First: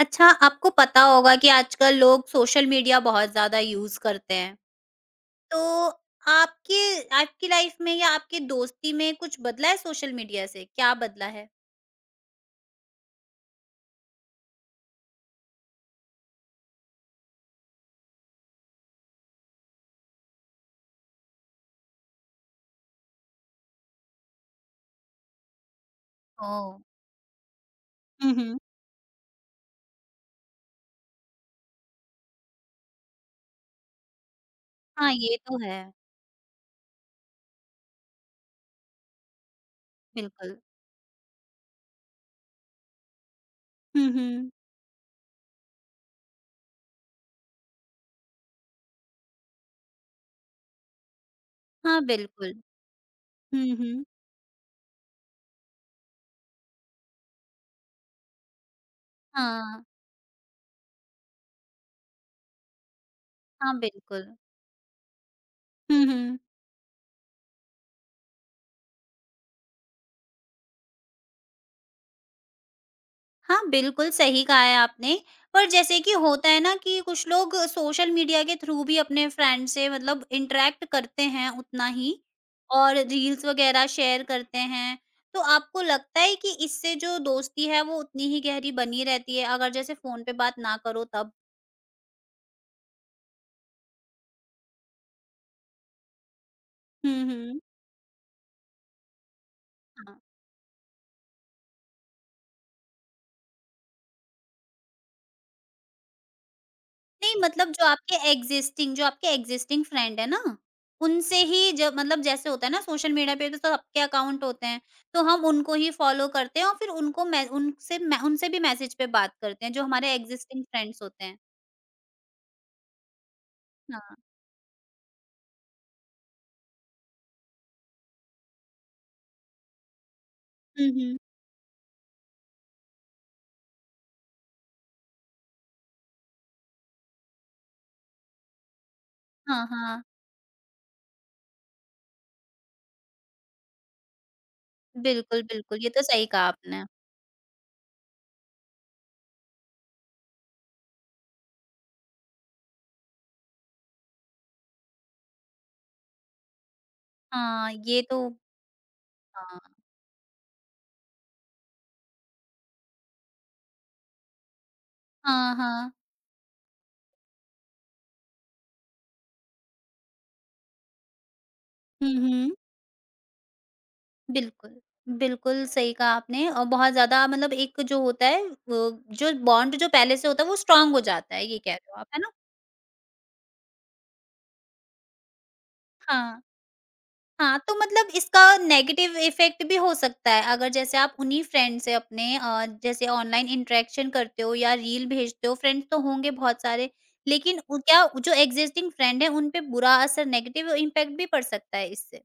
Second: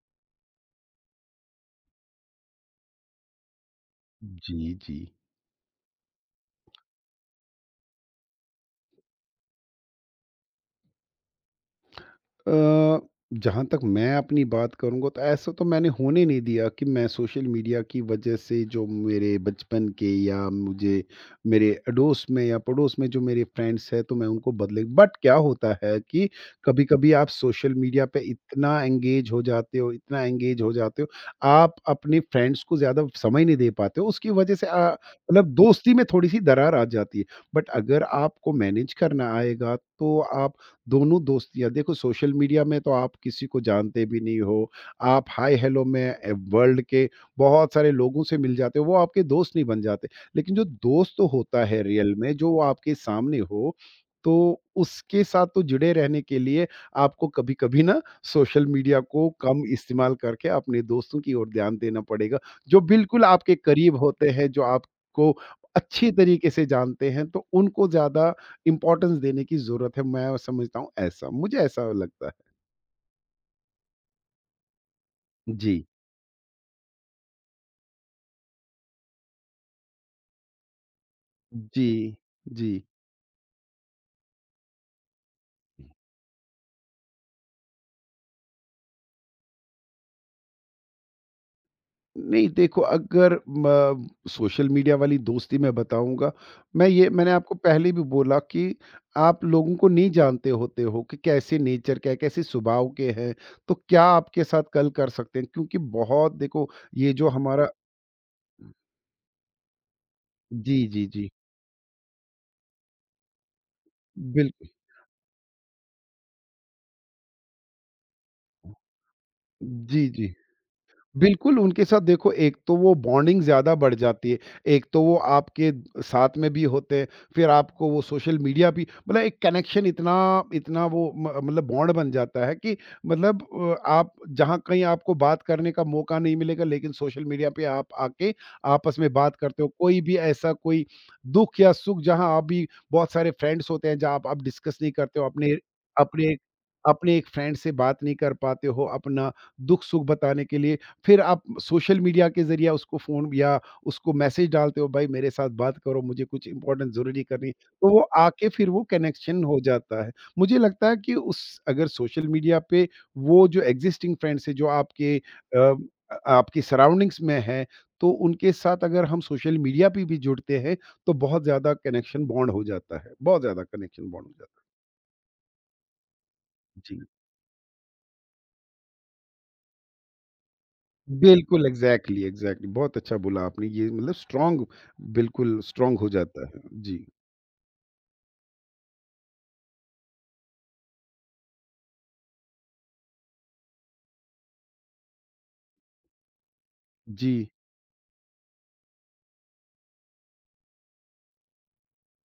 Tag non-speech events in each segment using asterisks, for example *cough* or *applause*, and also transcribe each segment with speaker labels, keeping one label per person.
Speaker 1: अच्छा, आपको पता होगा कि आजकल लोग सोशल मीडिया बहुत ज़्यादा यूज़ करते हैं।
Speaker 2: जी, जी।
Speaker 1: तो आपके आपकी लाइफ़ में या आपकी दोस्ती में कुछ बदला है सोशल मीडिया से? क्या बदला है?
Speaker 2: अ, जहाँ तक मैं अपनी बात करूँगा तो ऐसा तो मैंने होने नहीं दिया कि मैं सोशल मीडिया की वजह से जो मेरे बचपन के या मुझे मेरे अड़ोस में या पड़ोस में जो मेरे फ्रेंड्स हैं तो मैं उनको बदले बट क्या होता है कि
Speaker 1: ओह!
Speaker 2: कभी-कभी आप सोशल मीडिया पे
Speaker 1: हुँ, हुँ।
Speaker 2: इतना एंगेज हो जाते हो, इतना एंगेज हो जाते हो, आप अपने फ्रेंड्स को ज़्यादा समय नहीं दे पाते हो। उसकी वजह से
Speaker 1: हाँ, ये
Speaker 2: मतलब
Speaker 1: तो है।
Speaker 2: दोस्ती में थोड़ी-सी दरार आ जाती है। बट अगर आपको मैनेज करना आएगा तो आप
Speaker 1: बिल्कुल।
Speaker 2: दोनों दोस्तियाँ देखो सोशल मीडिया में तो आप किसी को जानते
Speaker 1: हुँ,
Speaker 2: भी नहीं
Speaker 1: हुँ।
Speaker 2: हो, आप हाय हेलो में वर्ल्ड के बहुत सारे लोगों से मिल जाते हो, वो आपके दोस्त नहीं बन जाते। लेकिन जो दोस्त तो होता है
Speaker 1: हाँ,
Speaker 2: रियल में,
Speaker 1: बिल्कुल।
Speaker 2: जो आपके सामने
Speaker 1: हुँ,
Speaker 2: हो,
Speaker 1: हुँ।
Speaker 2: तो उसके साथ तो जुड़े रहने के लिए आपको कभी-कभी ना सोशल मीडिया को कम
Speaker 1: हाँ।
Speaker 2: इस्तेमाल करके अपने दोस्तों की ओर ध्यान देना पड़ेगा, जो बिल्कुल आपके
Speaker 1: हाँ,
Speaker 2: करीब
Speaker 1: बिल्कुल।
Speaker 2: होते हैं, जो आपको
Speaker 1: हुँ,
Speaker 2: अच्छी
Speaker 1: हुँ।
Speaker 2: तरीके से जानते हैं, तो उनको ज़्यादा इम्पोर्टेंस देने की ज़रूरत है, मैं समझता हूँ ऐसा, मुझे ऐसा लगता है।
Speaker 1: हाँ, बिल्कुल सही कहा है आपने। पर
Speaker 2: जी,
Speaker 1: जैसे कि होता है ना कि कुछ लोग सोशल मीडिया के थ्रू भी अपने फ्रेंड से मतलब इंटरैक्ट करते हैं उतना ही
Speaker 2: जी, जी।
Speaker 1: और रील्स वगैरह शेयर करते हैं। तो आपको लगता है कि इससे जो दोस्ती है वो उतनी ही गहरी बनी रहती है अगर जैसे फ़ोन पे बात ना करो तब?
Speaker 2: नहीं देखो अगर म सोशल मीडिया वाली दोस्ती मैं बताऊँगा,
Speaker 1: हुँ,
Speaker 2: मैंने आपको
Speaker 1: हुँ।
Speaker 2: पहले भी बोला कि आप लोगों को नहीं
Speaker 1: हाँ।
Speaker 2: जानते होते हो कि कैसे नेचर क्या है, कैसे स्वभाव के हैं, तो क्या आपके साथ कल कर सकते हैं क्योंकि बहुत देखो ये जो
Speaker 1: नहीं
Speaker 2: हमारा
Speaker 1: मतलब जो आपके एग्ज़िस्टिंग फ्रेंड है ना,
Speaker 2: जी, जी, जी।
Speaker 1: उनसे ही जब मतलब जैसे होता है ना सोशल मीडिया पे तो सबके अकाउंट होते
Speaker 2: बिल्कुल।
Speaker 1: हैं, तो हम उनको ही फ़ॉलो करते हैं और फिर उनको मै उनसे मैं उनसे भी मैसेज पे बात करते हैं, जो
Speaker 2: जी,
Speaker 1: हमारे
Speaker 2: जी।
Speaker 1: एग्ज़िस्टिंग फ्रेंड्स होते हैं।
Speaker 2: बिल्कुल, उनके साथ देखो एक तो वो बॉन्डिंग ज़्यादा बढ़
Speaker 1: हाँ।
Speaker 2: जाती है, एक तो वो आपके साथ में भी होते हैं, फिर आपको वो सोशल मीडिया भी मतलब एक कनेक्शन इतना इतना
Speaker 1: हुँ,
Speaker 2: वो
Speaker 1: हुँ।
Speaker 2: म मतलब बॉन्ड बन जाता है कि मतलब आप जहाँ कहीं आपको बात करने का मौका नहीं मिलेगा, लेकिन सोशल मीडिया पे आप आके आपस में बात करते
Speaker 1: हाँ,
Speaker 2: हो। कोई
Speaker 1: हाँ।
Speaker 2: भी ऐसा कोई दुःख या सुख जहाँ आप भी बहुत सारे फ्रेंड्स होते हैं, जहाँ आप डिस्कस नहीं करते हो,
Speaker 1: बिल्कुल,
Speaker 2: अपने
Speaker 1: बिल्कुल, ये तो सही
Speaker 2: अपने
Speaker 1: कहा आपने।
Speaker 2: अपने एक फ्रेंड से बात नहीं कर पाते हो, अपना दुःख-सुख बताने के लिए फिर आप सोशल मीडिया के ज़रिए उसको फ़ोन या उसको मैसेज डालते हो, "भाई मेरे साथ बात करो, मुझे कुछ इम्पोर्टेंट ज़रूरी करनी है।"
Speaker 1: हाँ,
Speaker 2: तो वो
Speaker 1: ये तो
Speaker 2: आके फिर वो कनेक्शन हो
Speaker 1: हाँ।
Speaker 2: जाता है। मुझे लगता है कि उस अगर सोशल मीडिया पे वो जो एक्ज़िस्टिंग फ्रेंड्स हैं, जो
Speaker 1: हाँ,
Speaker 2: अ,
Speaker 1: हाँ।
Speaker 2: आपकी सराउंडिंग्स में हैं, तो उनके साथ अगर हम सोशल मीडिया पे भी जुड़ते हैं, तो बहुत ज़्यादा
Speaker 1: हुँ,
Speaker 2: कनेक्शन बॉन्ड
Speaker 1: हुँ।
Speaker 2: हो जाता है। बहुत ज़्यादा कनेक्शन बॉन्ड हो जाता
Speaker 1: बिल्कुल, बिल्कुल सही कहा आपने और
Speaker 2: है।
Speaker 1: बहुत
Speaker 2: जी।
Speaker 1: ज़्यादा मतलब एक जो होता है वो जो बॉन्ड जो पहले से होता है वो स्ट्रॉन्ग हो जाता है, ये
Speaker 2: बिल्कुल,
Speaker 1: कह रहे हो आप, है
Speaker 2: एग्ज़ैक्टली,
Speaker 1: ना?
Speaker 2: एग्ज़ैक्टली बहुत अच्छा बोला आपने ये मतलब स्ट्रॉन्ग बिल्कुल स्ट्रॉन्ग हो
Speaker 1: हाँ,
Speaker 2: जाता है। जी,
Speaker 1: हाँ, तो मतलब इसका नेगेटिव इफ़ेक्ट भी हो सकता है अगर जैसे आप उन्हीं फ्रेंड से अपने जैसे ऑनलाइन इंटरेक्शन करते हो या रील भेजते हो, फ्रेंड्स तो होंगे बहुत सारे,
Speaker 2: जी।
Speaker 1: लेकिन उ क्या जो एक्सिस्टिंग फ्रेंड है उन पे बुरा असर नेगेटिव इम्पैक्ट भी पड़ सकता है इससे?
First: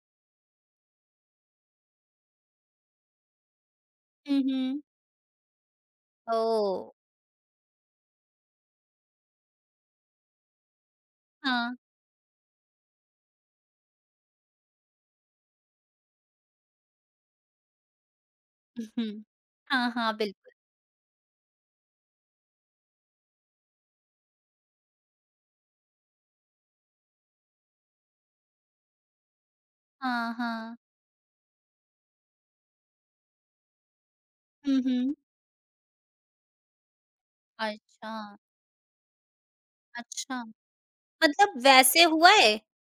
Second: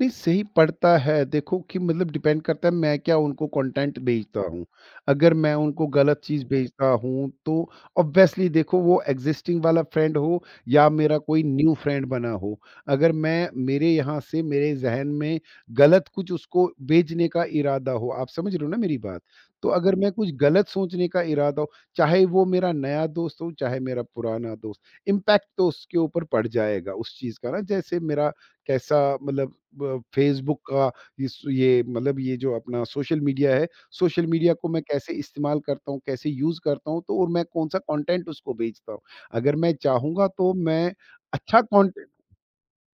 Speaker 2: नहीं, सही पड़ता है। देखो कि मतलब डिपेंड करता है मैं क्या उनको कंटेंट भेजता
Speaker 1: हुँ,
Speaker 2: हूँ।
Speaker 1: हुँ।
Speaker 2: अगर मैं उनको गलत चीज़
Speaker 1: ओह!
Speaker 2: भेजता हूँ तो ऑब्वियसली देखो वो एक्जिस्टिंग वाला फ्रेंड हो या मेरा कोई न्यू
Speaker 1: हाँ।
Speaker 2: फ्रेंड बना हो। अगर मैं मेरे यहाँ से मेरे ज़हन में गलत कुछ उसको भेजने का इरादा हो, आप समझ रहे हो ना
Speaker 1: हुँ,
Speaker 2: मेरी बात?
Speaker 1: हुँ।
Speaker 2: तो
Speaker 1: हाँ,
Speaker 2: अगर मैं
Speaker 1: हाँ,
Speaker 2: कुछ
Speaker 1: बिल्कुल।
Speaker 2: गलत सोचने का इरादा हो, चाहे वो मेरा नया दोस्त हो, चाहे मेरा पुराना दोस्त, इम्पैक्ट तो उसके ऊपर पड़ जाएगा उस चीज़ का ना जैसे मेरा कैसा मतलब ब
Speaker 1: हाँ,
Speaker 2: फेसबुक
Speaker 1: हाँ।
Speaker 2: का इस ये मतलब ये जो अपना सोशल मीडिया है, सोशल मीडिया को
Speaker 1: हुँ,
Speaker 2: मैं कैसे
Speaker 1: हुँ।
Speaker 2: इस्तेमाल करता हूँ, कैसे यूज़ करता हूँ, तो और मैं कौन-सा
Speaker 1: अच्छा,
Speaker 2: कंटेंट उसको भेजता हूँ। अगर मैं चाहूँगा
Speaker 1: अच्छा।
Speaker 2: तो मैं
Speaker 1: मतलब
Speaker 2: अच्छा
Speaker 1: वैसे
Speaker 2: कंटेंट
Speaker 1: हुआ है?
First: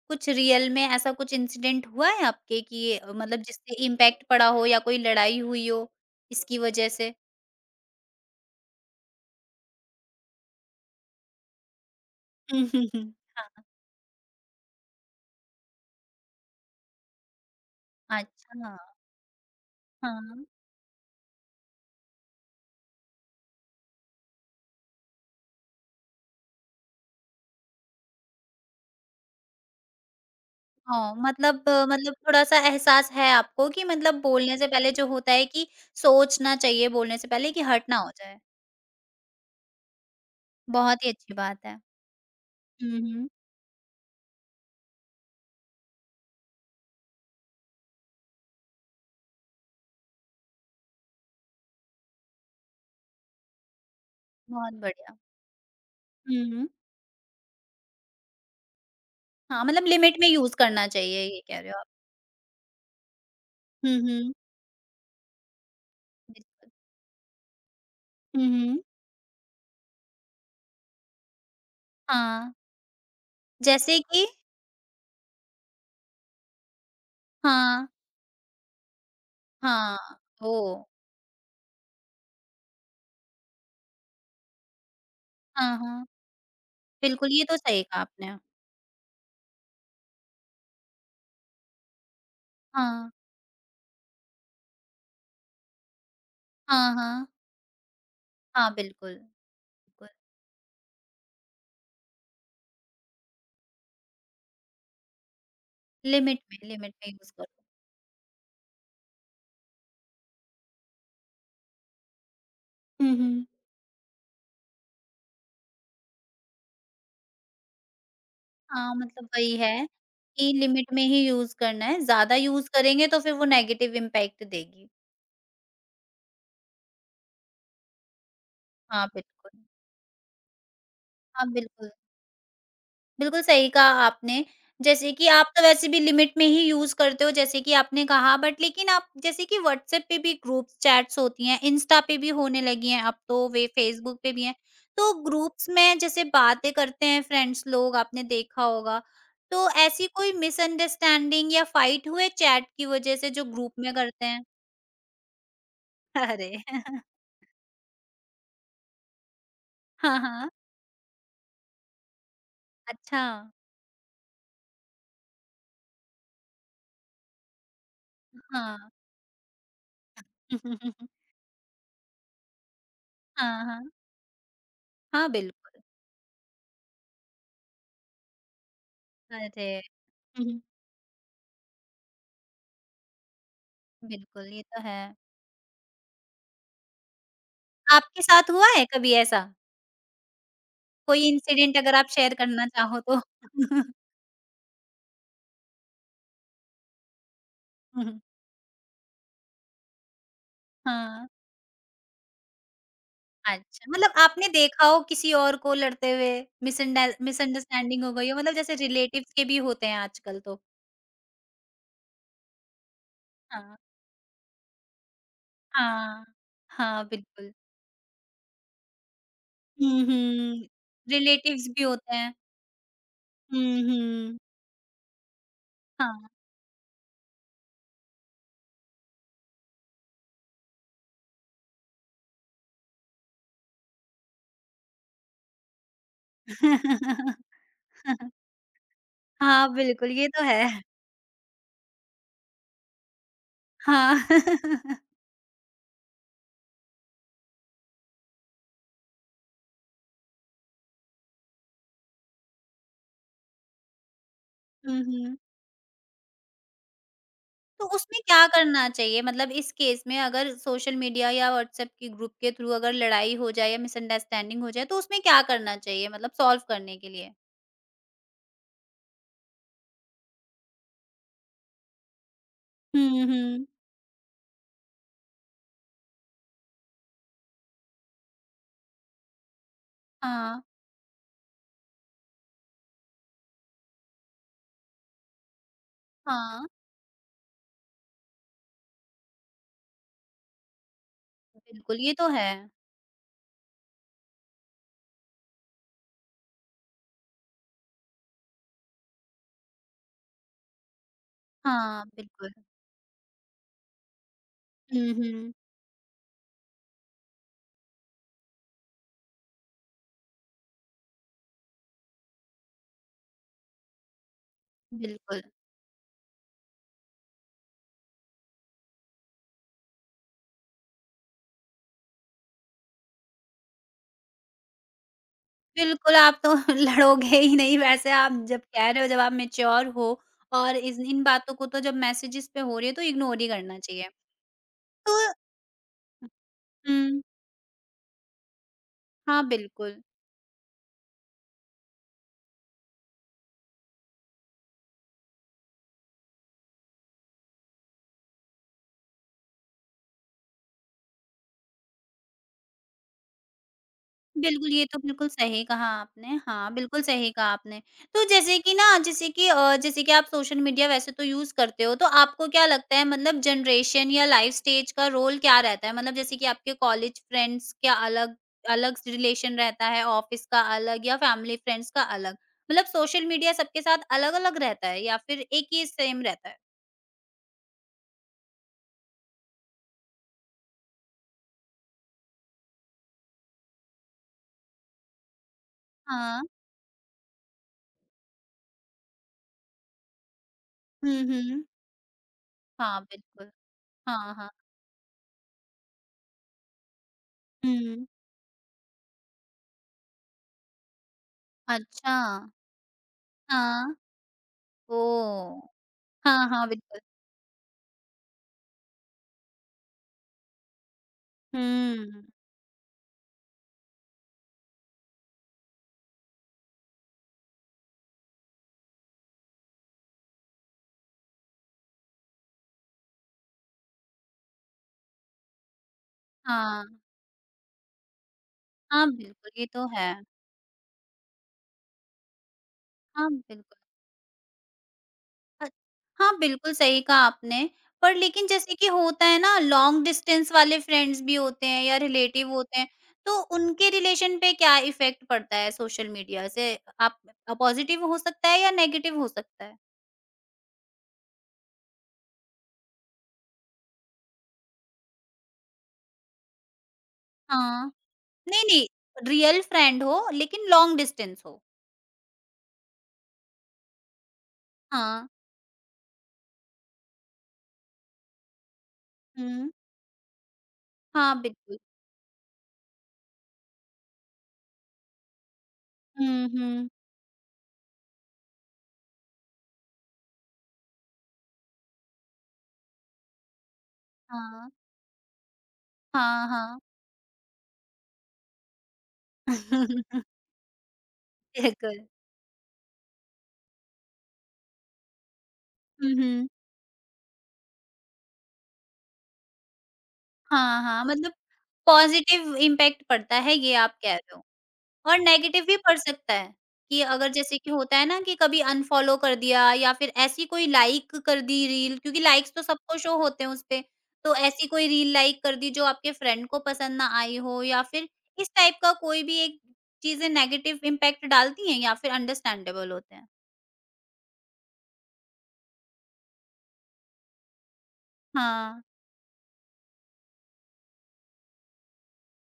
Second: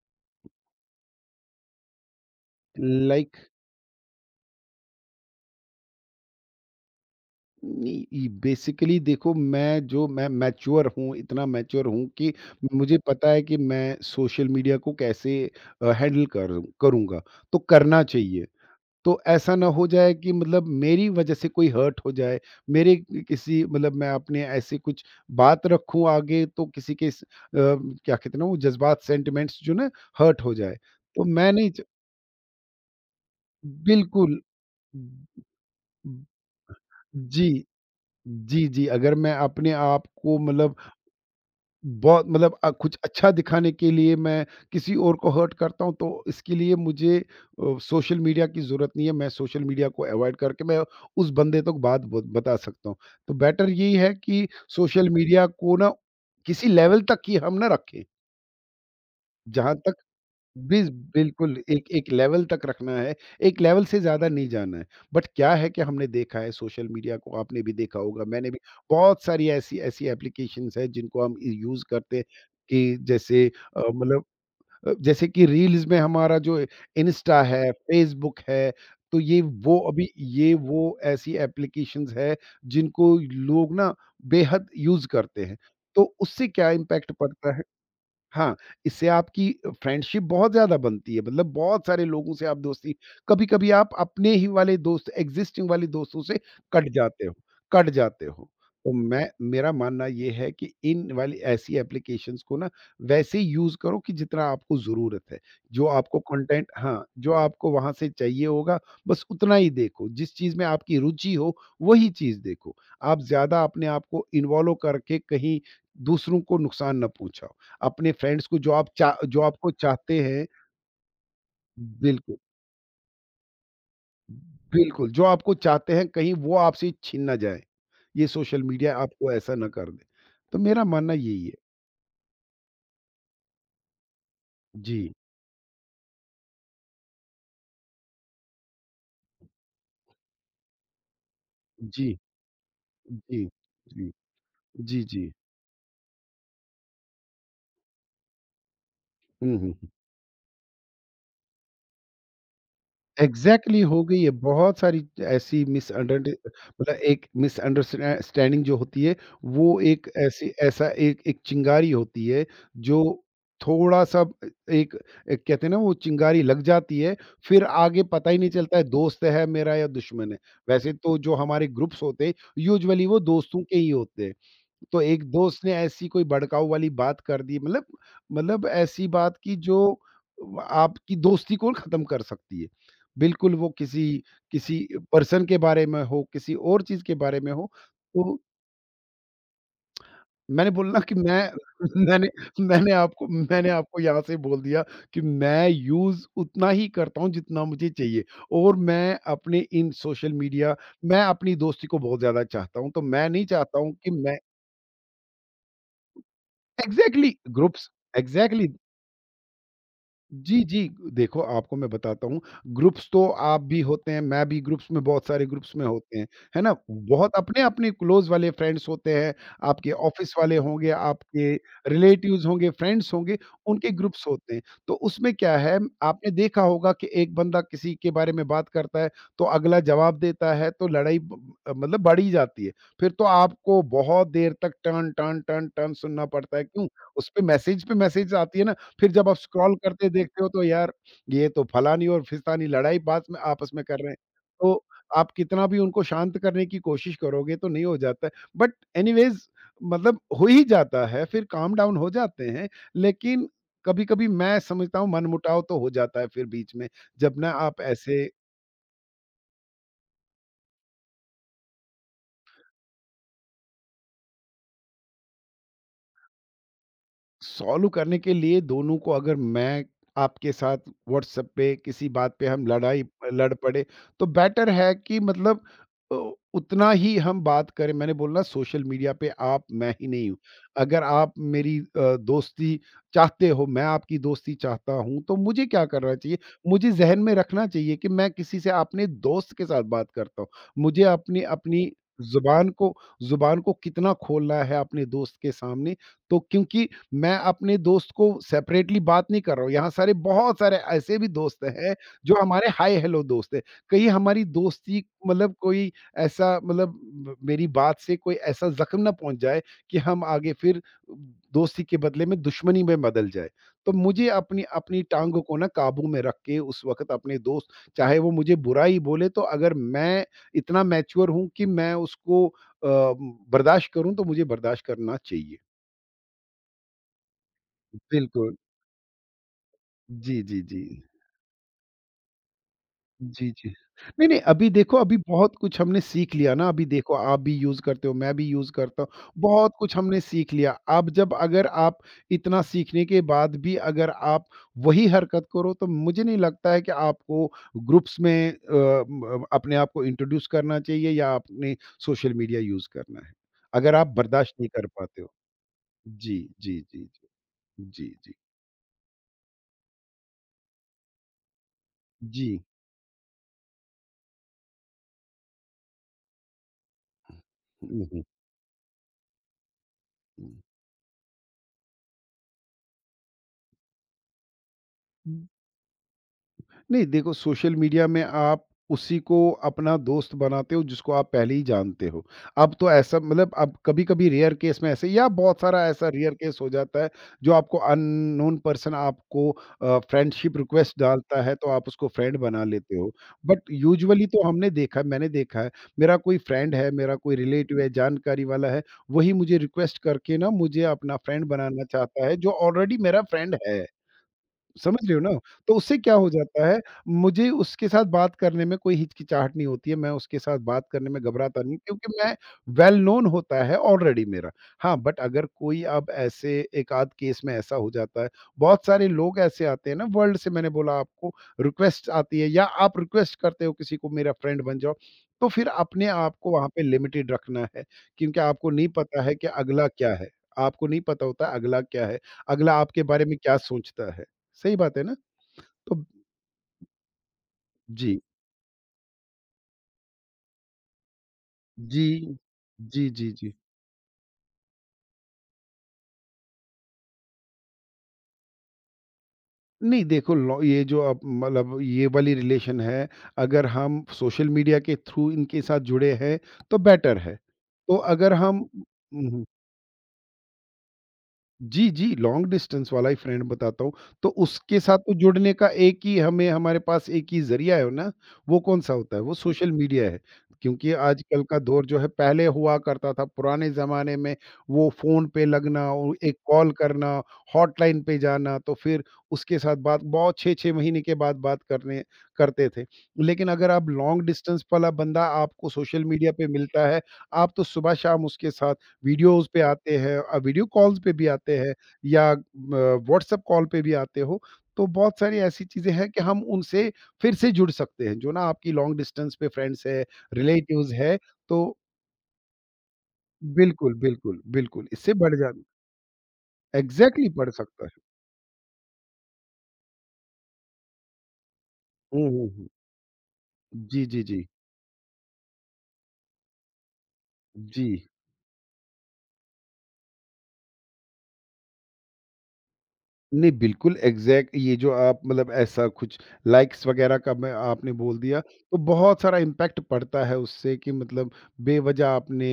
Speaker 1: कुछ रियल में ऐसा कुछ इंसिडेंट हुआ है आपके कि ये,
Speaker 2: लाइक
Speaker 1: मतलब जिससे इम्पैक्ट पड़ा हो या कोई लड़ाई हुई हो इसकी वजह से?
Speaker 2: इ इ बेसिकली देखो मैं मैच्योर हूँ, इतना मैच्योर हूँ कि मुझे पता
Speaker 1: *laughs*
Speaker 2: है कि मैं सोशल मीडिया को कैसे हैंडल करूँगा, तो करना
Speaker 1: हाँ,
Speaker 2: चाहिए।
Speaker 1: अच्छा।
Speaker 2: तो ऐसा ना हो जाए कि
Speaker 1: हाँ।
Speaker 2: मतलब मेरी वजह से कोई हर्ट हो जाए, मेरे कि किसी मतलब मैं अपने ऐसे कुछ बात रखूँ आगे तो किसी के क्या कहते हैं ना वो जज़्बात सेंटिमेंट्स जो ना हर्ट हो जाए।
Speaker 1: ओह!
Speaker 2: तो मैं
Speaker 1: मतलब
Speaker 2: नहीं च
Speaker 1: मतलब थोड़ा-सा एहसास है आपको कि मतलब
Speaker 2: बिल्कुल।
Speaker 1: बोलने से पहले जो होता है कि सोचना चाहिए बोलने से
Speaker 2: जी।
Speaker 1: पहले कि हर्ट ना हो जाए।
Speaker 2: जी, जी, अगर मैं अपने आप को मतलब
Speaker 1: बहुत ही अच्छी बात है।
Speaker 2: बहुत मतलब कुछ
Speaker 1: हुँ, हुँ।
Speaker 2: अच्छा दिखाने के लिए मैं किसी और को हर्ट करता हूँ, तो इसके लिए मुझे सोशल मीडिया की ज़रूरत नहीं है। मैं सोशल मीडिया को अवॉइड करके मैं उस बंदे तक बात ब बता सकता हूँ। तो बेटर यही है कि
Speaker 1: बहुत
Speaker 2: सोशल
Speaker 1: बढ़िया।
Speaker 2: मीडिया को ना
Speaker 1: हुँ,
Speaker 2: किसी
Speaker 1: हुँ।
Speaker 2: लेवल तक ही हम ना रखें,
Speaker 1: हाँ,
Speaker 2: जहाँ
Speaker 1: मतलब
Speaker 2: तक
Speaker 1: लिमिट में यूज़ करना
Speaker 2: बिस
Speaker 1: चाहिए ये
Speaker 2: बिल्कुल,
Speaker 1: कह रहे हो आप।
Speaker 2: एक एक लेवल तक रखना है, एक लेवल
Speaker 1: हुँ,
Speaker 2: से ज़्यादा
Speaker 1: हुँ।
Speaker 2: नहीं जाना है। बट क्या है कि हमने देखा है
Speaker 1: बिल्कुल।
Speaker 2: सोशल मीडिया को आपने भी देखा होगा,
Speaker 1: हुँ,
Speaker 2: मैंने भी
Speaker 1: हुँ।
Speaker 2: बहुत सारी ऐसी ऐसी एप्लीकेशंस हैं जिनको हम यूज़ करते हैं
Speaker 1: हाँ,
Speaker 2: कि जैसे
Speaker 1: जैसे
Speaker 2: मतलब
Speaker 1: कि
Speaker 2: जैसे कि रील्स में हमारा जो इंस्टा है,
Speaker 1: हाँ,
Speaker 2: फेसबुक है, तो ये वो
Speaker 1: हाँ,
Speaker 2: अभी ये
Speaker 1: ओह!
Speaker 2: वो ऐसी एप्लीकेशंस है जिनको लोग ना बेहद यूज़ करते हैं।
Speaker 1: हाँ, हाँ,
Speaker 2: तो उससे क्या इम्पैक्ट
Speaker 1: बिल्कुल ये
Speaker 2: पड़ता
Speaker 1: तो
Speaker 2: है?
Speaker 1: सही कहा आपने।
Speaker 2: हाँ, इससे आपकी फ्रेंडशिप बहुत ज़्यादा बनती है, मतलब बहुत सारे लोगों से आप दोस्ती
Speaker 1: हाँ,
Speaker 2: कभी-कभी आप अपने ही वाले दोस्त एक्सिस्टिंग वाले दोस्तों से कट
Speaker 1: हाँ,
Speaker 2: जाते
Speaker 1: हाँ,
Speaker 2: हो कट जाते हो।
Speaker 1: हाँ,
Speaker 2: तो
Speaker 1: बिल्कुल,
Speaker 2: मैं मेरा मानना
Speaker 1: बिल्कुल,
Speaker 2: ये है कि इन वाली ऐसी एप्लीकेशंस को ना वैसे यूज़ करो कि जितना आपको ज़रूरत है। जो आपको कंटेंट
Speaker 1: लिमिट
Speaker 2: हाँ,
Speaker 1: में यूज़
Speaker 2: जो
Speaker 1: करो।
Speaker 2: आपको वहाँ से चाहिए होगा, बस उतना ही देखो। जिस चीज़ में आपकी रुचि हो, वही चीज़ देखो।
Speaker 1: हुँ,
Speaker 2: आप
Speaker 1: हुँ।
Speaker 2: ज़्यादा अपने आप को इन्वॉल्व करके कहीं दूसरों को नुकसान ना पहुँचाओ। अपने फ्रेंड्स को जो आप
Speaker 1: हाँ,
Speaker 2: चा
Speaker 1: मतलब
Speaker 2: जो
Speaker 1: वही
Speaker 2: आपको
Speaker 1: है
Speaker 2: चाहते हैं
Speaker 1: कि लिमिट में ही यूज़ करना है, ज़्यादा
Speaker 2: बिल्कुल,
Speaker 1: यूज़ करेंगे तो फिर वो नेगेटिव इम्पैक्ट देगी।
Speaker 2: बिल्कुल, जो आपको चाहते हैं कहीं वो आपसे छीन ना जाए, ये सोशल मीडिया
Speaker 1: हाँ,
Speaker 2: आपको ऐसा
Speaker 1: बिल्कुल।
Speaker 2: ना कर दे। तो मेरा मानना यही
Speaker 1: हाँ,
Speaker 2: है।
Speaker 1: बिल्कुल। बिल्कुल सही कहा आपने। जैसे
Speaker 2: जी,
Speaker 1: कि आप तो वैसे भी लिमिट में ही यूज़ करते हो जैसे कि आपने कहा बट लेकिन आप जैसे कि व्हाट्सएप पे भी ग्रुप चैट्स होती हैं, इंस्टा
Speaker 2: जी,
Speaker 1: पे भी होने लगी हैं अब
Speaker 2: जी,
Speaker 1: तो वे
Speaker 2: जी,
Speaker 1: फेसबुक पे भी हैं।
Speaker 2: जी,
Speaker 1: तो
Speaker 2: जी।
Speaker 1: ग्रुप्स में जैसे बातें करते हैं फ्रेंड्स लोग आपने देखा होगा,
Speaker 2: हुँ,
Speaker 1: तो
Speaker 2: हुँ।
Speaker 1: ऐसी कोई मिसअंडरस्टैंडिंग या फाइट हुए चैट की वज़ह से जो ग्रुप
Speaker 2: एग्ज़ैक्टली
Speaker 1: में
Speaker 2: हो गई
Speaker 1: करते
Speaker 2: है,
Speaker 1: हैं?
Speaker 2: बहुत सारी ऐसी
Speaker 1: *laughs*
Speaker 2: मिसअंडरड
Speaker 1: अरे!
Speaker 2: मतलब
Speaker 1: *laughs*
Speaker 2: एक मिसअंडरस्टै स्टैंडिंग जो होती है, वो एक
Speaker 1: हाँ,
Speaker 2: ऐसी
Speaker 1: हाँ।
Speaker 2: ऐसा एक एक चिंगारी होती है, जो
Speaker 1: अच्छा।
Speaker 2: थोड़ा-सा एक एक कहते हैं ना वो चिंगारी लग जाती है, फिर आगे पता ही नहीं चलता है
Speaker 1: हाँ।
Speaker 2: दोस्त है मेरा या दुश्मन है। वैसे तो
Speaker 1: *laughs*
Speaker 2: जो हमारे ग्रुप्स होते हैं, यूजुअली वो दोस्तों
Speaker 1: हाँ,
Speaker 2: के ही
Speaker 1: हाँ।
Speaker 2: होते हैं। तो एक
Speaker 1: हाँ,
Speaker 2: दोस्त ने
Speaker 1: बिल्कुल।
Speaker 2: ऐसी कोई भड़काऊ वाली बात कर दी मतलब ऐसी बात की
Speaker 1: अरे!
Speaker 2: जो
Speaker 1: *laughs*
Speaker 2: आपकी दोस्ती को ख़त्म कर सकती है। बिल्कुल वो किसी
Speaker 1: बिल्कुल, ये
Speaker 2: किसी
Speaker 1: तो है।
Speaker 2: पर्सन के बारे में हो, किसी और चीज़ के बारे में हो,
Speaker 1: आपके
Speaker 2: तो
Speaker 1: साथ हुआ है कभी ऐसा?
Speaker 2: मैंने बोला कि
Speaker 1: कोई *laughs*
Speaker 2: मैं
Speaker 1: इंसिडेंट अगर आप
Speaker 2: *laughs* मैंने
Speaker 1: शेयर करना चाहो तो?
Speaker 2: मैंने
Speaker 1: *laughs*
Speaker 2: आपको यहाँ से बोल दिया कि मैं यूज़ उतना ही करता हूँ जितना मुझे चाहिए और मैं अपने इन सोशल मीडिया मैं
Speaker 1: हाँ,
Speaker 2: अपनी दोस्ती को बहुत ज़्यादा चाहता हूँ, तो मैं नहीं चाहता
Speaker 1: अच्छा
Speaker 2: हूँ कि
Speaker 1: मतलब
Speaker 2: मैं
Speaker 1: आपने देखा हो किसी और को लड़ते हुए मिसअंडा
Speaker 2: एग्ज़ैक्टली ग्रुप्स
Speaker 1: मिसअंडरस्टैंडिंग हो गई हो मतलब
Speaker 2: एग्ज़ैक्टली
Speaker 1: जैसे रिलेटिव्स के भी होते हैं आजकल तो।
Speaker 2: जी, जी। देखो, आपको मैं बताता हूँ, ग्रुप्स तो आप
Speaker 1: हाँ,
Speaker 2: भी होते हैं, मैं भी ग्रुप्स में बहुत सारे ग्रुप्स में होते
Speaker 1: हाँ,
Speaker 2: हैं, है ना?
Speaker 1: हाँ,
Speaker 2: बहुत
Speaker 1: बिल्कुल।
Speaker 2: अपने-अपने क्लोज़ वाले फ्रेंड्स होते हैं, आपके
Speaker 1: हुँ,
Speaker 2: ऑफ़िस वाले
Speaker 1: हुँ,
Speaker 2: होंगे, आपके
Speaker 1: रिलेटिव्स भी होते हैं।
Speaker 2: रिलेटिव्स होंगे, फ्रेंड्स होंगे,
Speaker 1: हुँ,
Speaker 2: उनके ग्रुप्स
Speaker 1: हुँ,
Speaker 2: होते हैं। तो उसमें क्या है,
Speaker 1: हाँ।
Speaker 2: आपने देखा होगा कि एक बंदा किसी के बारे में बात करता है, तो अगला जवाब देता है, तो लड़ाई मतलब बढ़ी जाती है। फिर तो आपको बहुत देर तक टर्न, टर्न, टर्न, टर्न सुनना पड़ता है। क्यों? उस
Speaker 1: *laughs*
Speaker 2: पे मैसेज आती है ना। फिर जब आप
Speaker 1: हाँ,
Speaker 2: स्क्रॉल करते
Speaker 1: बिल्कुल ये
Speaker 2: देखते
Speaker 1: तो
Speaker 2: हो तो
Speaker 1: है।
Speaker 2: यार, ये तो फलानी और फिस्तानी लड़ाई पास में आपस में कर रहे हैं।
Speaker 1: हाँ।
Speaker 2: तो
Speaker 1: *laughs*
Speaker 2: आप कितना भी उनको शांत करने की कोशिश करोगे तो नहीं हो जाता है। बट एनीवेज़ मतलब हो ही जाता है, फिर काम डाउन हो जाते हैं, लेकिन कभी-कभी मैं
Speaker 1: हुँ,
Speaker 2: समझता हूँ
Speaker 1: हुँ।
Speaker 2: मनमुटाव तो हो जाता है फिर बीच में, जब ना आप
Speaker 1: तो उसमें
Speaker 2: ऐसे
Speaker 1: क्या करना चाहिए? मतलब इस केस में अगर सोशल मीडिया या व्हाट्सएप के ग्रुप के थ्रू अगर लड़ाई हो जाए या मिसअंडरस्टैंडिंग हो जाए, तो उसमें क्या करना चाहिए मतलब सॉल्व करने के लिए?
Speaker 2: सॉल्व करने के लिए दोनों को अगर मैं आपके साथ व्हाट्सएप पे किसी बात पे हम लड़ाई
Speaker 1: हुँ,
Speaker 2: लड़
Speaker 1: हुँ।
Speaker 2: पड़े तो बेटर है कि मतलब अ, उतना ही हम बात करें मैंने बोला सोशल मीडिया पे आप मैं ही नहीं हूँ
Speaker 1: हाँ,
Speaker 2: अगर आप मेरी दोस्ती चाहते हो मैं आपकी दोस्ती चाहता हूँ तो मुझे क्या करना चाहिए
Speaker 1: हाँ,
Speaker 2: मुझे जहन में रखना चाहिए कि मैं किसी से अपने दोस्त के साथ बात करता हूँ मुझे अपनी अपनी
Speaker 1: बिल्कुल, ये तो है।
Speaker 2: जुबान को जुबान को कितना खोलना है अपने दोस्त के सामने तो क्योंकि मैं अपने दोस्त को सेपरेटली बात नहीं कर रहा हूँ, यहाँ सारे बहुत सारे ऐसे भी दोस्त हैं
Speaker 1: हाँ,
Speaker 2: जो
Speaker 1: बिल्कुल।
Speaker 2: हमारे हाय हेलो दोस्त हैं। कहीं हमारी दोस्ती
Speaker 1: हुँ, हुँ,
Speaker 2: मतलब कोई ऐसा मतलब ब मेरी बात से कोई ऐसा ज़ख्म ना पहुँच जाए कि हम आगे फिर दोस्ती के बदले में दुश्मनी में बदल जाए। तो मुझे अपनी अपनी टाँग
Speaker 1: बिल्कुल।
Speaker 2: को ना काबू में रख के उस वक़्त अपने दोस्त चाहे वो मुझे बुरा ही बोले तो अगर मैं इतना मैच्योर हूँ कि मैं उसको बर्दाश्त करूँ तो मुझे बर्दाश्त करना चाहिए।
Speaker 1: बिल्कुल, आप तो *laughs* लड़ोगे ही नहीं वैसे आप
Speaker 2: बिल्कुल।
Speaker 1: जब कह रहे हो जब आप मैच्योर हो
Speaker 2: जी, जी,
Speaker 1: और
Speaker 2: जी।
Speaker 1: इस इन बातों को तो जब मैसेजेस पे हो रही है तो इग्नोर ही
Speaker 2: जी, जी।
Speaker 1: करना चाहिए।
Speaker 2: नहीं, नहीं, अभी देखो अभी
Speaker 1: तो
Speaker 2: बहुत कुछ हमने सीख लिया ना, अभी देखो
Speaker 1: हुँ,
Speaker 2: आप भी यूज़ करते हो, मैं भी यूज़ करता हूँ,
Speaker 1: हाँ,
Speaker 2: बहुत कुछ
Speaker 1: बिल्कुल।
Speaker 2: हमने सीख लिया। अब जब अगर आप इतना सीखने के बाद भी अगर आप वही हरकत करो, तो मुझे नहीं लगता है कि आपको ग्रुप्स में अ, म अपने आप को इंट्रोड्यूस करना चाहिए या आपने सोशल मीडिया यूज़ करना है। अगर आप बर्दाश्त नहीं
Speaker 1: बिल्कुल, ये
Speaker 2: कर
Speaker 1: तो
Speaker 2: पाते
Speaker 1: बिल्कुल
Speaker 2: हो।
Speaker 1: सही कहा आपने।
Speaker 2: जी,
Speaker 1: हाँ,
Speaker 2: जी, जी,
Speaker 1: बिल्कुल
Speaker 2: जी।
Speaker 1: सही कहा आपने।
Speaker 2: जी,
Speaker 1: तो
Speaker 2: जी।
Speaker 1: जैसे कि ना जैसे कि जैसे कि आप सोशल मीडिया वैसे तो यूज़ करते हो, तो
Speaker 2: जी।
Speaker 1: आपको क्या लगता है मतलब जनरेशन या लाइफ स्टेज का रोल क्या रहता है? मतलब जैसे कि आपके कॉलेज फ्रेंड्स क्या
Speaker 2: हुँ, हुँ,
Speaker 1: अलग अलग रिलेशन रहता है, ऑफिस का अलग या फैमिली फ्रेंड्स का अलग? मतलब सोशल मीडिया सबके साथ अलग-अलग रहता है या फिर
Speaker 2: हुँ।
Speaker 1: एक ही सेम रहता है?
Speaker 2: नहीं, देखो सोशल मीडिया में आप उसी को अपना दोस्त बनाते हो जिसको आप पहले ही जानते हो। अब तो ऐसा मतलब अब कभी-कभी रेयर केस में ऐसे या बहुत सारा ऐसा रेयर
Speaker 1: हाँ।
Speaker 2: केस हो जाता है जो आपको अननोन पर्सन आपको फ्रेंडशिप रिक्वेस्ट
Speaker 1: हुँ,
Speaker 2: डालता है
Speaker 1: हुँ।
Speaker 2: तो आप उसको फ्रेंड बना लेते
Speaker 1: हाँ,
Speaker 2: हो।
Speaker 1: बिल्कुल।
Speaker 2: बट यूजुअली
Speaker 1: हाँ,
Speaker 2: तो
Speaker 1: हाँ।
Speaker 2: हमने देखा मैंने देखा है मेरा कोई फ्रेंड है, मेरा कोई रिलेटिव है,
Speaker 1: हुँ।
Speaker 2: जानकारी वाला है, वही मुझे रिक्वेस्ट करके ना मुझे अपना फ्रेंड बनाना
Speaker 1: अच्छा।
Speaker 2: चाहता है जो ऑलरेडी मेरा फ्रेंड है।
Speaker 1: हाँ।
Speaker 2: समझ रहे हो ना?
Speaker 1: ओह!
Speaker 2: तो उससे क्या हो
Speaker 1: हाँ,
Speaker 2: जाता
Speaker 1: हाँ,
Speaker 2: है,
Speaker 1: बिल्कुल।
Speaker 2: मुझे उसके साथ बात करने में कोई हिचकिचाहट नहीं होती है, मैं उसके साथ बात करने में घबराता नहीं क्योंकि
Speaker 1: हुँ।
Speaker 2: मैं वेल नोन होता है ऑलरेडी मेरा। हाँ, बट अगर कोई अब ऐसे एक-आध केस में ऐसा हो जाता है, बहुत सारे लोग ऐसे आते हैं ना वर्ल्ड से मैंने बोला आपको रिक्वेस्ट आती है या आप रिक्वेस्ट करते हो किसी को मेरा फ्रेंड बन जाओ, तो फिर अपने आप को वहाँ पे
Speaker 1: हाँ।
Speaker 2: लिमिटेड रखना है क्योंकि आपको नहीं
Speaker 1: हाँ,
Speaker 2: पता है कि
Speaker 1: बिल्कुल, ये
Speaker 2: अगला
Speaker 1: तो है।
Speaker 2: क्या है? आपको नहीं पता होता अगला क्या है? अगला आपके बारे
Speaker 1: हाँ,
Speaker 2: में क्या
Speaker 1: बिल्कुल।
Speaker 2: सोचता है? सही बात है ना?
Speaker 1: अ,
Speaker 2: तो।
Speaker 1: हाँ, बिल्कुल सही कहा आपने। पर
Speaker 2: जी।
Speaker 1: लेकिन जैसे कि होता है ना लॉन्ग डिस्टेंस वाले फ्रेंड्स भी होते हैं या
Speaker 2: जी।
Speaker 1: रिलेटिव होते हैं,
Speaker 2: जी, जी,
Speaker 1: तो
Speaker 2: जी।
Speaker 1: उनके रिलेशन पे क्या इफ़ेक्ट पड़ता है सोशल मीडिया से? आप पॉज़िटिव हो सकता है या नेगेटिव हो सकता है?
Speaker 2: नहीं देखो लॉ ये जो आप मतलब ये वाली रिलेशन है, अगर हम सोशल मीडिया के थ्रू इनके साथ जुड़े हैं, तो बेटर है।
Speaker 1: हाँ।
Speaker 2: तो अगर हम।
Speaker 1: नहीं, नहीं,
Speaker 2: हुँ, हुँ।
Speaker 1: रियल फ्रेंड हो लेकिन लॉन्ग डिस्टेंस हो।
Speaker 2: जी, जी, लॉन्ग डिस्टेंस वाला ही फ्रेंड बताता हूँ, तो उसके साथ तो
Speaker 1: हाँ।
Speaker 2: जुड़ने का एक ही हमें हमारे पास एक ही ज़रिया है ना, वो कौन-सा होता है? वो हुँ।
Speaker 1: हुँ।
Speaker 2: सोशल मीडिया है, क्योंकि
Speaker 1: हाँ,
Speaker 2: आजकल का
Speaker 1: बिल्कुल।
Speaker 2: दौर जो है पहले हुआ करता था पुराने ज़माने में वो फ़ोन पे लगना और एक
Speaker 1: हुँ,
Speaker 2: कॉल
Speaker 1: हुँ।
Speaker 2: करना, हॉटलाइन पे जाना, तो फिर उसके साथ बात बहुत 6-6 महीने के बाद बात करने करते थे। लेकिन अगर आप लॉन्ग डिस्टेंस
Speaker 1: हाँ।
Speaker 2: वाला बंदा आपको सोशल मीडिया पे
Speaker 1: हाँ, हाँ।
Speaker 2: मिलता है, आप तो सुबह-शाम उसके साथ वीडियोज़ पे आते हैं
Speaker 1: *laughs*
Speaker 2: वीडियो कॉल्स पे भी आते हैं
Speaker 1: बिल्कुल।
Speaker 2: या व्हाट्सएप कॉल पे भी आते हो, तो बहुत सारी ऐसी चीज़ें हैं
Speaker 1: हुँ,
Speaker 2: कि हम
Speaker 1: हुँ।
Speaker 2: उनसे फिर से जुड़ सकते हैं, जो ना आपकी लॉन्ग डिस्टेंस पे फ्रेंड्स है,
Speaker 1: हाँ,
Speaker 2: रिलेटिव्स
Speaker 1: हाँ,
Speaker 2: है,
Speaker 1: मतलब
Speaker 2: तो।
Speaker 1: पॉज़िटिव इम्पैक्ट पड़ता है ये आप
Speaker 2: बिल्कुल,
Speaker 1: कह रहे
Speaker 2: बिल्कुल,
Speaker 1: हो
Speaker 2: बिल्कुल, इससे
Speaker 1: और
Speaker 2: बढ़ जान
Speaker 1: नेगेटिव भी पड़ सकता है कि अगर
Speaker 2: एग्ज़ैक्टली बढ़
Speaker 1: जैसे कि
Speaker 2: सकता है।
Speaker 1: होता है ना कि कभी अनफ़ॉलो कर दिया या फिर ऐसी कोई लाइक कर दी रील क्योंकि
Speaker 2: हुँ, हुँ,
Speaker 1: लाइक्स तो
Speaker 2: हुँ।
Speaker 1: सबको शो होते हैं उसपे।
Speaker 2: जी, जी,
Speaker 1: तो
Speaker 2: जी।
Speaker 1: ऐसी कोई रील लाइक कर दी जो आपके फ्रेंड को पसंद ना आई हो या
Speaker 2: जी।
Speaker 1: फिर इस टाइप का कोई भी एक चीज़ें नेगेटिव इम्पैक्ट डालती हैं या फिर अंडरस्टैंडेबल होते हैं।
Speaker 2: नहीं, बिल्कुल एग्ज़ैक्ट ये जो आप मतलब ऐसा कुछ लाइक्स वग़ैरह का मैं आपने बोल दिया, तो
Speaker 1: हाँ।
Speaker 2: बहुत सारा इम्पैक्ट पड़ता है उससे कि मतलब बेवज़ह आपने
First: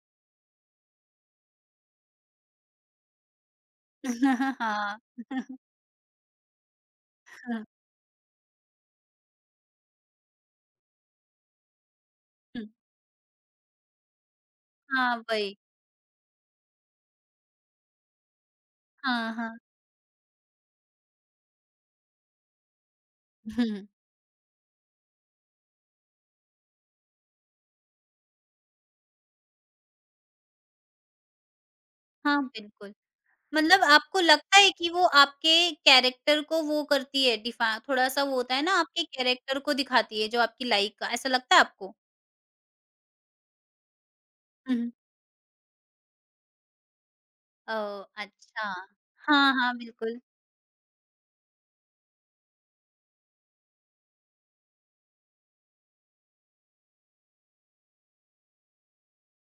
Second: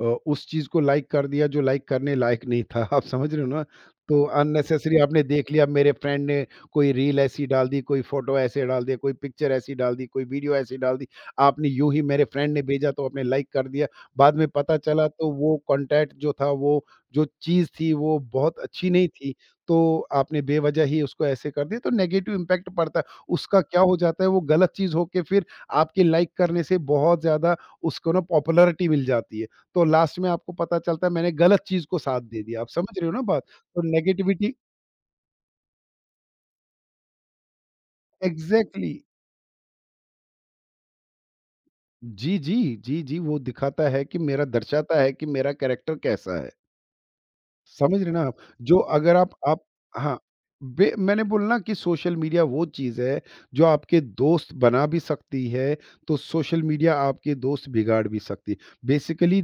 Speaker 2: उस चीज़ को लाइक कर दिया जो लाइक करने लायक नहीं था। *laughs* आप समझ रहे हो ना? तो
Speaker 1: *laughs*
Speaker 2: अननेसेसरी
Speaker 1: हाँ।
Speaker 2: आपने देख
Speaker 1: *laughs*
Speaker 2: लिया मेरे फ्रेंड ने कोई रील ऐसी डाल दी, कोई फ़ोटो ऐसे डाल दिया, कोई पिक्चर ऐसी डाल दी, कोई वीडियो ऐसी डाल दी। आपने यूँ ही मेरे फ्रेंड ने भेजा तो आपने लाइक कर दिया। बाद में पता चला
Speaker 1: हाँ,
Speaker 2: तो वो
Speaker 1: वही।
Speaker 2: कॉन्टैक्ट जो था वो जो चीज़ थी वो बहुत अच्छी नहीं
Speaker 1: हाँ,
Speaker 2: थी।
Speaker 1: हाँ।
Speaker 2: तो आपने बेवजह ही उसको ऐसे कर दिया तो नेगेटिव इम्पैक्ट पड़ता है। उसका क्या हो
Speaker 1: *laughs*
Speaker 2: जाता है वो गलत चीज़ होके फिर आपके लाइक करने से बहुत ज़्यादा उसको ना पॉपुलैरिटी मिल जाती है। तो लास्ट में आपको पता चलता है मैंने गलत चीज़ को साथ दे
Speaker 1: हाँ,
Speaker 2: दिया। आप
Speaker 1: बिल्कुल।
Speaker 2: समझ रहे हो ना बात? तो
Speaker 1: मतलब आपको
Speaker 2: नेगेटिविटी
Speaker 1: लगता है कि वो आपके कैरेक्टर को वो करती है डिफा थोड़ा-सा वो होता है ना
Speaker 2: एग्ज़ैक्टली।
Speaker 1: आपके कैरेक्टर को दिखाती है जो आपकी लाइफ का, ऐसा लगता है आपको?
Speaker 2: जी, जी। जी, जी, वो दिखाता है कि मेरा
Speaker 1: हुँ, हुँ।
Speaker 2: दर्शाता है कि मेरा कैरेक्टर कैसा है। समझ
Speaker 1: ओह!
Speaker 2: रहे ना आप?
Speaker 1: अच्छा।
Speaker 2: जो अगर आप
Speaker 1: हाँ,
Speaker 2: आप
Speaker 1: हाँ,
Speaker 2: हाँ,
Speaker 1: बिल्कुल,
Speaker 2: बे मैंने बोला ना कि सोशल मीडिया वो चीज़ है, जो आपके दोस्त बना भी सकती है, तो सोशल मीडिया आपके दोस्त बिगाड़ भी सकती है। बेसिकली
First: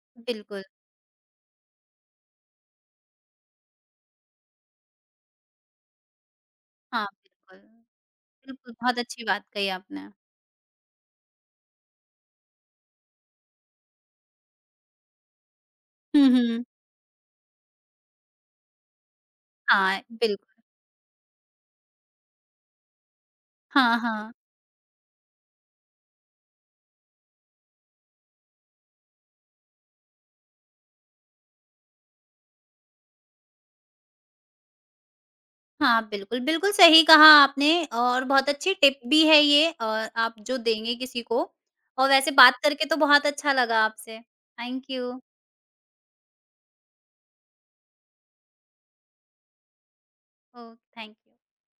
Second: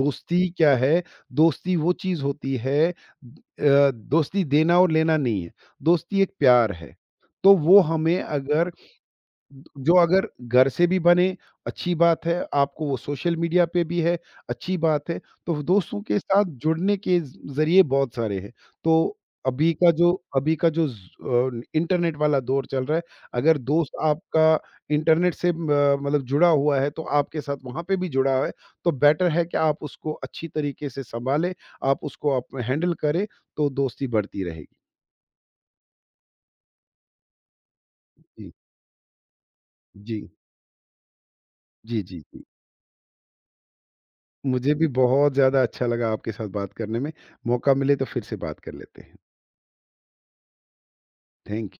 Speaker 2: दोस्ती
Speaker 1: बिल्कुल।
Speaker 2: क्या है, दोस्ती वो चीज़ होती है दोस्ती देना और लेना नहीं है, दोस्ती एक प्यार है।
Speaker 1: हाँ,
Speaker 2: तो
Speaker 1: बिल्कुल।
Speaker 2: वो हमें अगर
Speaker 1: बिल्कुल, बहुत अच्छी बात कही
Speaker 2: जो
Speaker 1: आपने।
Speaker 2: अगर घर से भी बने, अच्छी बात है, आपको वो सोशल मीडिया पे भी है, अच्छी बात है। तो दोस्तों के
Speaker 1: हुँ,
Speaker 2: साथ
Speaker 1: हुँ।
Speaker 2: जुड़ने के ज़ ज़रिए बहुत सारे हैं। तो अभी का
Speaker 1: हाँ,
Speaker 2: जो अभी
Speaker 1: बिल्कुल।
Speaker 2: का जो ज़ अ, इंटरनेट वाला दौर चल रहा है, अगर दोस्त
Speaker 1: हाँ, हाँ।
Speaker 2: आपका इंटरनेट से मतलब जुड़ा हुआ है, तो आपके साथ वहाँ पे भी जुड़ा है, तो बेटर है कि आप उसको अच्छी तरीके से सँभालें, आप उसको आप हैंडल करें, तो दोस्ती बढ़ती रहेगी।
Speaker 1: हाँ, बिल्कुल, बिल्कुल सही कहा आपने और बहुत
Speaker 2: जी,
Speaker 1: अच्छी टिप भी है ये और
Speaker 2: जी,
Speaker 1: आप जो देंगे किसी को
Speaker 2: जी,
Speaker 1: और
Speaker 2: जी,
Speaker 1: वैसे
Speaker 2: जी।
Speaker 1: बात करके तो बहुत अच्छा लगा आपसे।
Speaker 2: मुझे भी
Speaker 1: थैंक यू।
Speaker 2: बहुत ज़्यादा अच्छा लगा आपके साथ बात करने में। मौका मिले तो फिर से बात कर लेते हैं।
Speaker 1: ओह, थैंक यू।
Speaker 2: थैंक